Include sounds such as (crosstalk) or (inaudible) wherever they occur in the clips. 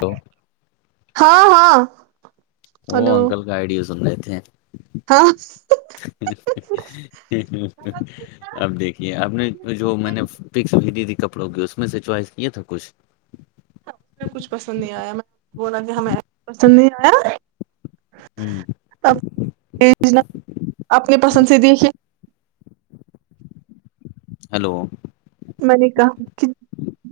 تو ہاں ہاں وہ ہلو انکل کائیڈیوزنے ت ہاں (inaudible) اب دیکھیے آپ نے جو میں نے پکس ویڈیو کپڑوں کی اس میں سے چوائس نہیں تھا کچھ اس میں کچھ پسند نہیں آیا میں بولا کہ ہمیںس پسند نہیں آیا ہ ا (inaudible) اپنی پسند سے دید ہیلو من کاا (inaudible)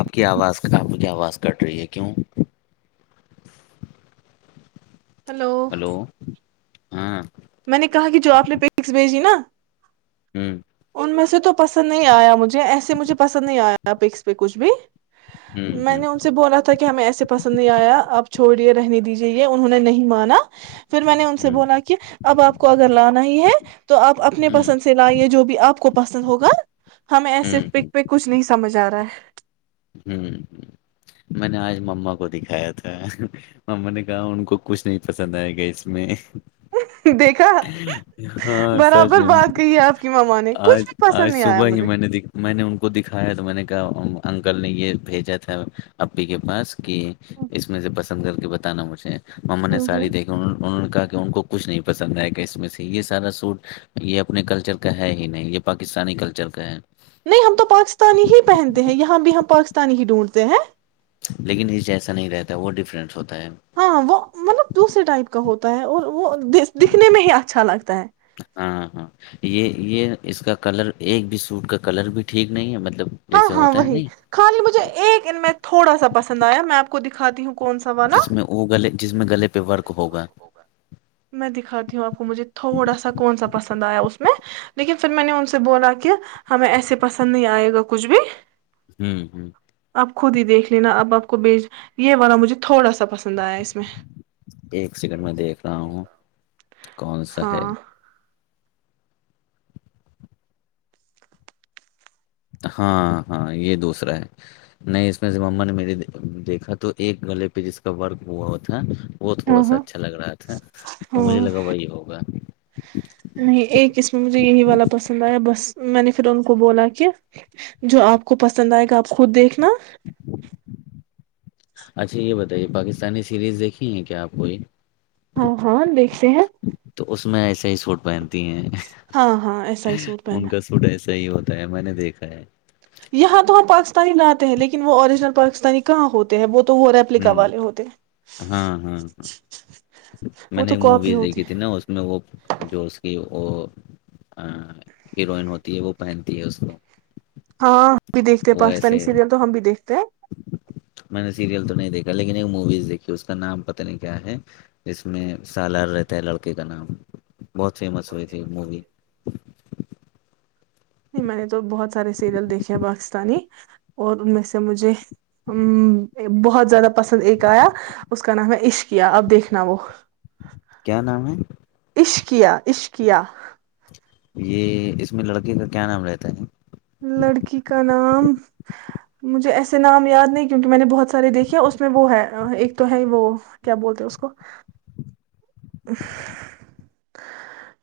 آپ کی آواز کم کیا آواز کٹ رہی ہے کیوں ہلو ہاں میں نے کہا کہ جو آپ نے پکس بھیجی نا ہ ہ میں سے تو پسند نہیں آیا مجھے ج ایسے مجھے پسند نہیں آیا اپ ایکس پہ کچھ بھی میں ہ نے ان سے بولا تھا کہ ہمیں ایسے پسند نہیں آیا اب چھوڑ رہنے دیجاہے انہوں نے نہیں مانا پھر میں نے ان سے بولا کہ اب آپ کو اگر لانا ہی ہے تو آپ اپنے ہ پسند سے لائیے جو آپ کو پسند ہوگا ہمیں ایسے ہ پک پک کچھ نہیں سمجھ آ رہا ہے ہ میں نے آج مما کو دکھایا تھا مما نے کہا ان کو کچھ نہیں پسند آئے گا اس میں دیکھا ہاں سچ برابر میں بات کہی ہے آپ کی ماما نے کچھ آج بھی پسند آج نہیں آیا صبح ہی مجھے میں نے میں نے ان کو دکھایا تو میں نے (unintelligible) کل نے یہ بھیجا تھا اپی کے پاس کی ہوں اس میں سے بس پسند کر کے بتانا مجھے مما نے ساڑی ہوں دیکھی ان کا کہ ان کو کچھ نہیں پسند آئے گا اس میں سے یہ سارا سوٹ یہ اپنے کلچر کا ہے ہی نہیں یہ پاکستانی کلچر کا ہے نہیں ہم تو پاکستانی ہی پہنتے ہیں یہاں بھی ہم پاکستانی ہی ڈھونڈتے ہیں لیکن اس جیسا نہیں رہتا ہے وہ ڈفرینس ہوتا ہے ہاں وہ مطلب دوسرے ٹائپ کا ہوتا تا ہے اور وہ دکھنے میں ہی اچھا لگتا ہے ہاں ہاں یہ یہ اس کا کلر ایک بھی سوٹ کا کلر بھی ٹھیک نہیں ہے مطلب ہاں جیسے ہاں ہوتا ہے وہی نہیں خالی مجھے ایک ان میں تھوڑا سا پسند آیا میں آپ کو دکھ کھاتی ہوں کون سا والا جس میں وہ گلے جس میں گلے پہ ورک ہوگا میں دکھاتی ہوں آپ کو مجھے تھوڑا سا کون سا پسند آیا اس میں لیکن پھر میں نے ان سے بولا کہ ہمیں ایسے پسند نہیں آئے گا کو کھ بھی ہوں ہ آپ خود ہی دیکھ لینا اب آپ کو بھیج یہ والا مجھے تھوڑا سا پسند آیا اس میں ایک سیکنڈ میں دیکھ رہا ہوں کون سا ہے ہاں ہاں ہاں یہ دوسرا ہے نہیں اس میں جب اما نے میری دیکھا تو ایک گلے پہ جس کا ورک ہوا تھا وہ ہاں تھوڑا سا ہاں اچھا لگ رہا تھا تو ہاں مجھے لگا وہی ہوگا نہیں ایکسم بریانی والا پسند آیا بس میں نے پھر ان کو بولا کہ جو آپ کو پسند آئے گا آپ خود دیکھ ن اچھا یہ بتائیے پاکستانی سیریز دیکھی ہے کیا آپ کوئی ہاں ہاں دیکھتے ہیں سیز فوٹ پین ہیں ہاں ہاں ایسا ہی سوٹ پہنا ان کا سوٹ ایسا صحیح ہوتا ہے میں نے دیکھا ہے یہاں تو ہم پاکستانی لاتے ہیں لیکن وہ اوریجنل پاکستانی کہاں ہوتے ہیں وہ تو وہ ہ ریپلیکا والے ہوتے ہیں ہاں ہاں ہاں میں وہ نے تو ایک مووی کاپی ہوتی دیکھی ہے تھی نا اس میں وہ جو اس کی وہ ہیروئن ہوتی ہے وہ پہنتی ہے اس کو ہاں ہم بھی دیکھتے ہیں وہ پاکستانی ایسے سیریل تو ہم بھی دیکھتے ہیں میں نے سیریل تو نہیں دیکھا لیکن ایک موویز دیکھی اس کا نام پتہ نہیں کیا ہے جس میں سالار رہتا ہے لڑکے کا نام بہت فیمس ہوئے تھی مووی نہیں میں نے تو بہت سارے سیریل دیکھے پاکستانی اور ان میں سے مجھے بہت زیادہ پسند ایک آیا اس کا نام ہے عشقیا اب دیکھنا وہ کیا نام ہے عشقیہ عشقیہ یہ اس میں لڑکے کا کیا نام رہتا ہے ن لڑکی کا نام مجھے ایسے نام یاد نہیں کیونکہ میں نے بہت سارے دیکھے اس میں وہ ہے ایک تو ہے وہ کیا بولتے اس کو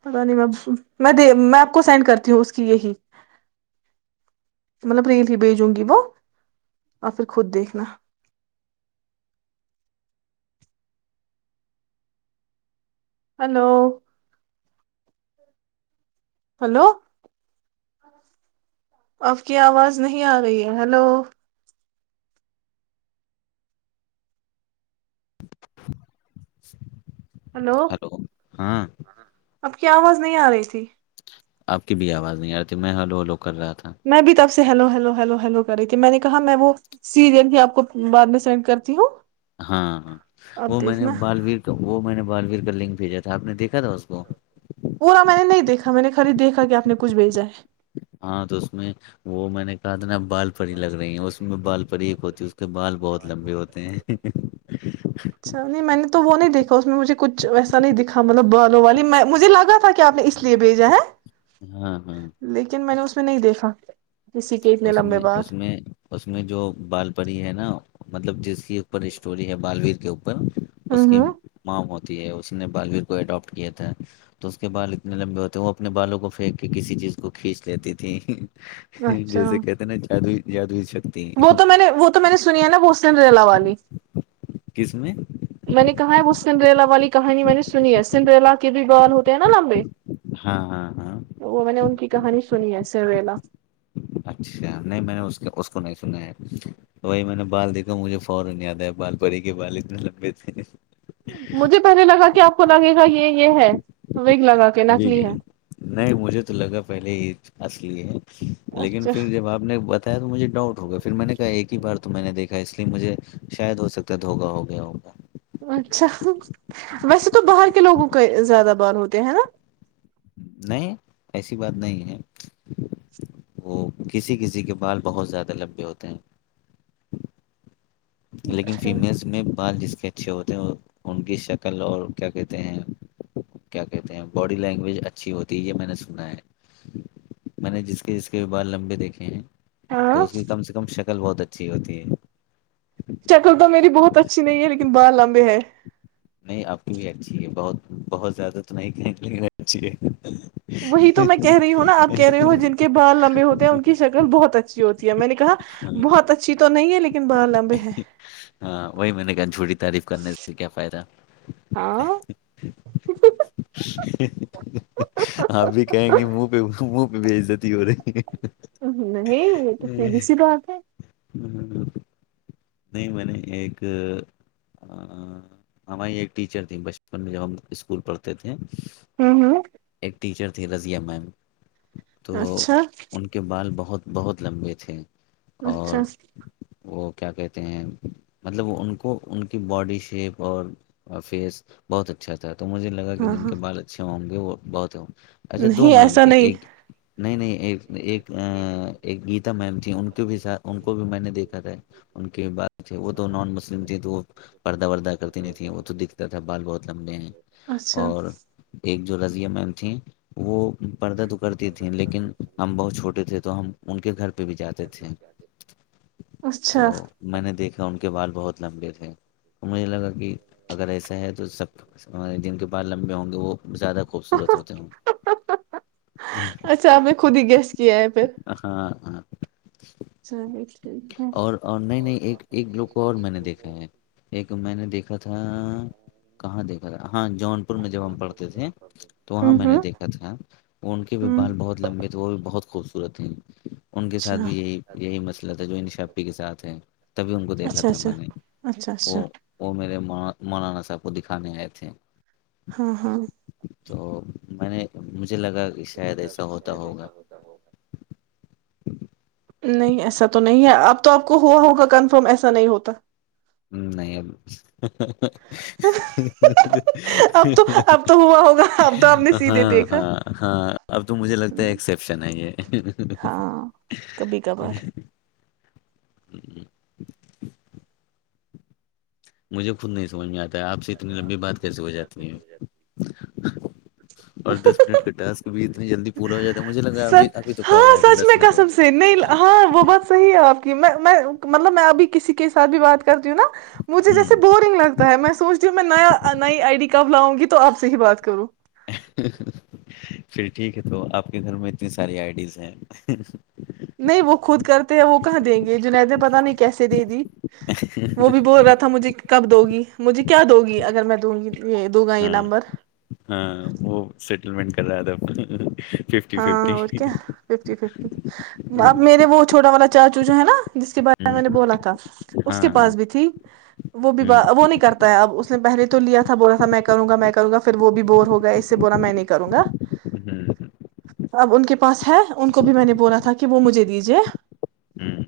پتا نہیں میں میں میں آپ کو سینڈ کرتی ہوں اس کی یہی مطلب ری ہی بھیجوں گی وہ اور پھر خود دیکھنا ہلو ہلو آپ کی آواز نہیں آ رہی ہے ہلو جچ (inaudible) ہلو ہاں اب کی آواز نہیں آ رہی تھی آپ کی بھی آواز نہیں رہ ت میں ہلو لو کر رہا تھا میں بھی تب ہیلو ہیلو ہیلو ہیلو کر رہے تے میں نے کہا میں وہ سیریل ہی آپ کو بعد میں سینڈ کرتی ہوں ہاں ہاں اب وہ میں نے دیکھنا بالویر کو وہ میں نے بالویر بلنگ بھیجا تھا آپ نے دیکھا تھا اس کو تو میں نے خالی دیکھا کہ آ نے کچھ بھیجا ہے ہاں تو اس میں وہ میں نے کہا تھا نا بال پری لگ رہی ہیں اس میں بال پری ایک ہوتی ہے اس کے بال بہت لمبے ہوتے ہیں اچا نہیں میں نے تو وہ نہیں دیکھا اس میں مجھے کچ ویسا نہیں دکھا مطلب بالوں والی میں مجھے لگا تھا کہ آپ نے اس لیے بھیجا ہے ہاں ہاں لیکن میں نے اس نہیں دیکھا کسی کے اتنے اس لمبے میں باض اس میں اس میں جو بال پری ہے نا مطلب جس کی اوپر اسٹوری ہے بالویر کے اوپر اس کی ہوں ہ ماں ہوتی تی ہے اس نے بالویر کو اڈاپٹ کیا تھا تو اس کے بال اتنے لمبے ہوتے وہ اپنے بالوں کو پھینک کے کسی چیز کو کھینچ لیتی تھی ہ اچھا گ (inaudible) ج کہتے ہیں جدو روری ہے وہ تو میں نے وہ تو میں نے سنی ہے نا بوسن ریلا آواز نہیں کس میں سنریلا والی کہانی میں نے سنی ہے سنریلا کی کے بھی بال ہوتے ہیں نا لمبے ہاں ہاں ہاں وہ میں نے ان کی کہانی سنی ہے سویلا سن سنا ہے وہی میں نے بال دیکھا مجھے فورا یاد ہے بال پڑی کے بال اتنے لمبے مجھے پہلے لگا کہ آپ کو لگے گا یہ یہ ہے وگ لگا کے نکلی ہے نہیں مجھے تو لگا پہلے ہی اصلی ہے لیکن اچھا پھر جب آپ نے بتایا تو مجھے ڈاؤٹ ہوگیا پھر میں نے کہا ایک ہی بار تو میں نے دیکھا اس لیے مجھے شاید ہو سکتا ہے دھوکا ہو گیا ہوگا اچھا ویسے تو باہر کے لوگوں کے زیادہ بار ہوتے ہیں ہے نا نہیں ایسی بات نہیں ہے وہ کسی کسی کے بال بہت زیادہ لبے ہوتے ہیں لیکن اچھا فیمیلس میں بال جس کے اچھے ہوتے ہیں ان کی شکل اور کیا کہتے ہیں کیا کہتے ہیں باڈی لینگویج اچھی ہوتی ہے یہ میں نے سنا ہے میں نے جس کے جس کے بال لمبے دیکھے ہیں تو ہاں اس کی کم سے کم شک کل بہت اچھی ہوتی ہے شکل تو میری بہت اچھی نہیں ہے لیکن بر لمبے ہے نہیں آپ کی بھی اچھی ہے بہت بہت زیادہ تو نہیں کہیں لیکن اچھی ہے وہی تو میں کہہ رہی ہوں نا آپ کہہ رہے ہو جن کے بال لمبے ہوتے ہیں ان کی شکل بہت اچھی ہوتی ہے میں نے ہاں بہت اچھی تو نہیں ہے لیکن باہر لمبے ہیں ہاں وہی میں نے کہا جھوڑٹی تعریف کرنے سے کیا فائدہ ہاں (inaudible) آپ بھی کہیں گے منہ پہ منہ پہ بھی عزتی ہو رہی (inaudible) یہ تو س بی سی بات ہے نہیں میں نے ایک ہماری ایک ٹیچر تھھی بچپن میں جب ہم اسکول پڑھتے تھے ہمم ہمم ایک ٹیچر رضیہ میم تو اچھا ان کے بال بہت بہت لمبے تھے اچھا اور وہ کیا کہتے ہیں مطلب ان کو ان کی باڈی شیپ اور فیس بہت اچھا تھا تو مجھے لگا کہ ہاں جن ہاں کے بال اچھے بہت ہو اچھا دو نہیں مم ایسا تھ نہیں ایک نہیں نہیں ایک ایک ایک گیت میم بھیھ ان کو بھی میں نے دیکھا تھا ان کے بات وہ تو نان مسلم تھ تو وہ پردہ وردہ کرتے نہیں تو وہ تو دکھتا تھا بال بہت لمبے ہیں اچھا اور ایک جو رضیہ مم تھیں وہ پردہ تو کرتی تھیں لیکن ہم بہت چھوٹے تھے تو ہم ان کے گھر پہ بھی جاتے تھے تو اچھا میں نے دیکھا ان بال بہت لمبے تھے تو مجھے لگا اگر ایسا ہے تو سب جن کے پال لمبے ہوں گے وہ زیادہ خوبصورت ہوتے ہوں گے اچھا آپ نے خود ہی گیس کیا ہے پھر ہاں چلیے ٹھیک ہے اور نہیں نہیں ایک ایک لوگ کو اور میں نے دیکھا ہے ایک میں نے دیکھا کہاں دیکھا تھا ہاں جون پور میں جب ہم پڑھتے تھے تو وہاں ہوں میں نے ہوں دیکھا تھا ان کے بھی ہوں بال بہت لمبے تھے وہ بھی بہت خوب صورت ہے ان کے ساتھ اچھا بھی یہی یہی مسئلہ تھا جو انشای کے ساتھ ہے تبھی ان کو دیکھا اچھا تھا اچھا میں نے اچھا اچھا وہ میرے مولانا صاحب کو دکھانے آئے تھے ہاں ہاں تو میں نے م مجھے لگا کہ شاید ایسا ہوتا ہوگا نہیں ایسا تو نہیں ہے اب تو آپ کو ہوا ہوگا کنفرم ایسا نہیں ہوتا ہ نہیں (unintelligible) اب تو اب تو ہوا ہوگا اب تو آپ نے سیدھے ہاں دیکھا ہاں ہاں اب تو مجھے لگتا ہے ایکسپشن ہے یہ ہاں کبھی کبھار ج مجھے خود نہیں سمجھ میں آتی اور دس منٹ کا ٹاسک بھی اتنی جلدی پورا ہو جاتا ہے مجھے لگا س ابھی ابھی تو کال ہاں آیا تھا سچ دس میں کا منٹ ہو سم گئے سے نہیں ہاں وہ بات صحیح ہے آپ کی میں مطلب میں آپ بھی کسی کے ساتھ بھی بات کر کرتی ہوں نا مجھے جیسے ہوں بورنگ لگتا ہے میں سوچ نیا نئی آئی ڈی کارڈ لاؤں گی تو آپ سے ہی بات کروں پھر ٹھیک ہے تو آپ کے گھر میں اتنی ساری آئی ڈیز ہیں نہیں وہ خود کرتے ہیں وہ کہاں دیں گے جنید نے پتا نہیں کیسے دے دی وہ بھی بول رہا تھا مجھے کب دو گی مجھے کیا دو گی اگر میں تو ہاں ہاں وہ سیٹلمٹ کد ہاں اور کیا فف فف اب میرے وہ چھوٹا والا چا چوچو ہے نا جس کے بارے میں میں نے بولا تھا اس کے ہاں ہاں پاس بھی تھی وہ بھی ہوں وہ نہیں کرتا ہے اب اس نے پہلے تو لیا تھا بولا تھا میں کروں گا میں کروں گا پھر وہ بھی بور ہوگا اس سے بولا میں نہیں کروں گا ہوں اب ان کے پاس ہے ان کو بھی میں نے بولا تھا کہ وہ مجھے دییجے ہوں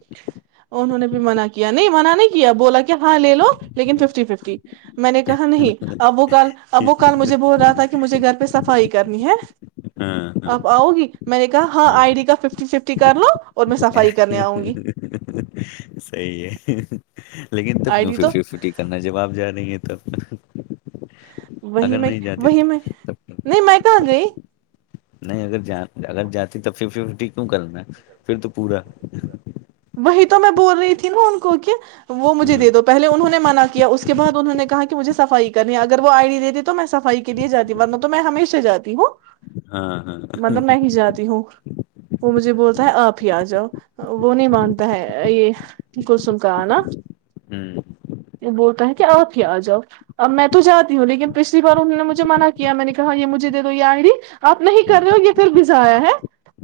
انہوں نے منع کیا نہیں منع نہیں کیا بولا کہ ہاں لے لو لیکن ففٹی ففٹی میں نے کہا نہیں اب وہ کال اب وہ کال مجھے بول رہا تھا کہ مجھے گھر پہ صفائی کرنی ہے ہاں ہاں آپ آؤ گی میں نے کہا ہاں آئی ڈی کا ففٹی ففٹی کر لو اور میں صفائی کرنے آؤں گی سی ہے لیکن تب آئی کیوں ڈی تو ففٹی ففٹی کرنا جب آپ جا رہی ہیں تب وہیں اگر میں نہیں جاتی وہیں میں تو تب نہیں میں کہاں گئی نہیں اگر ج اگر جاتی تو فف فٹی کیوں کرنا پھر تو پورا وہی تو میں بول رہی تھی نا ان کو کہ وہ مجھے دے دو ہاں پہلے انہوں نے منع کیا اس کے بد انہوں نے کہا کہ مجھے صفائی کرنی ہے اگر وہ آئیڈی دیتی تو میں صفائی کے لیے جی ہوں ورنہ تو میں ہمیشہاتی ہوں ہاں ہاں مطلب میں ہی جاتی ہوں وہ مجھے بولتا ہوں ہے آپ ہی آ جاؤ وہ نہیں مانتا ہے یہ ان کوسن کا آنا ہوں بولتا ہے کہ آپ ہی آ جاؤ اب میں تو جاتی ہوں لیکن پچھلی بار انہوں نے مجھے منع کیا میں نے کہا یہ مجھے دے دو یہ آئی آپ نہیں ہوں، کر رہے ہو یہ پھر بھیزایا ہے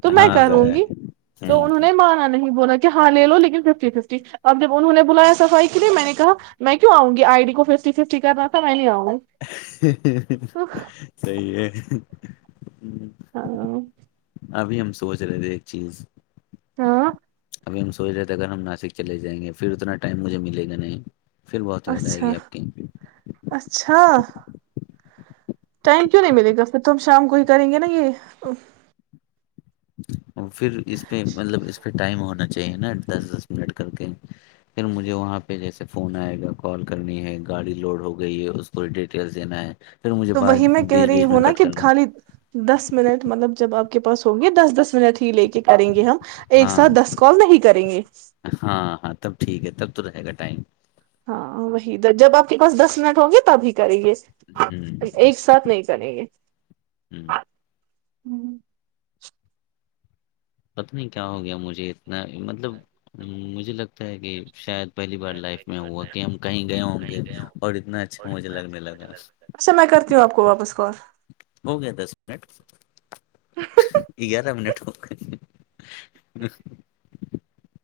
تو میں ہاں کروں ضائع گی ہے تو ہوں انہوں ہوں۔ نے مانا نہیں بولا کہ ہاں لے لو لیکن ففٹی ففٹی اب جب انہوں نے بلایا صفائی کےے میں نےا میں کیوں آؤ گی آئی ڈی کو ففٹی ففٹی کرنا تھا میں نہیں آؤ گی صی ہے ہوں، ہاں ابھی ہم سوچ رہے تھے ایک چیز ہاں ابھی ہم سوچ رہے تھے اگر ہم ناسک چلے جائیں گے پھر اتنا ٹائم مجھے ملے گا نہیں پھر بہت یاد آئے اچھا گی آپ کی اچھا ٹائم کیوں نہیں ملے گا پھر تو ہم شام کو ہی کریں گے نا یہ پھر اس پہ مطلب اس پہ ٹائم ہونا چاہیے نا دس دس منٹ کر کے پھر مجھے وہاں پہ جیسے فون آئے گا کال کرنی ہے گاڑی لوڈ ہو گئی ہے اس کو ڈیٹیلس دینا ہے پھر مجھے تو بعد وہی میں کہہ بیچ رہی بیچ میں ہوں نا کٹ کہ کرنا ہے۔ خالی دس منٹ مطلب جب آپ کے پاس ہوگی دس دس منٹ ہی لے کے کریں گے ہم ایک ہاں ساتھ دس کال نہیں کریں گے ہاں ہاں تب ٹھیک ہے تب رہے گا ٹائم ہاں وہی د جب آپ کے پاس دس منٹ ہوں گے تب ہی کریں گے ہوں ایک ساتھ نہیں چ نہیں ہوں ہوں پت نہیں کیا ہو گیا مجھے اتنا مطلب مجھے لگتا ہے کہ شاید پہلی بار لائف میں ہوا کہ ہم کہیں گئے ہوں گے اور اتنا اچھا مجھے لگنے لگا اچھا میں کرتی ہوں آپ کو واپس کر ہو گیا دس منٹ گیارہ منٹ ہو ہ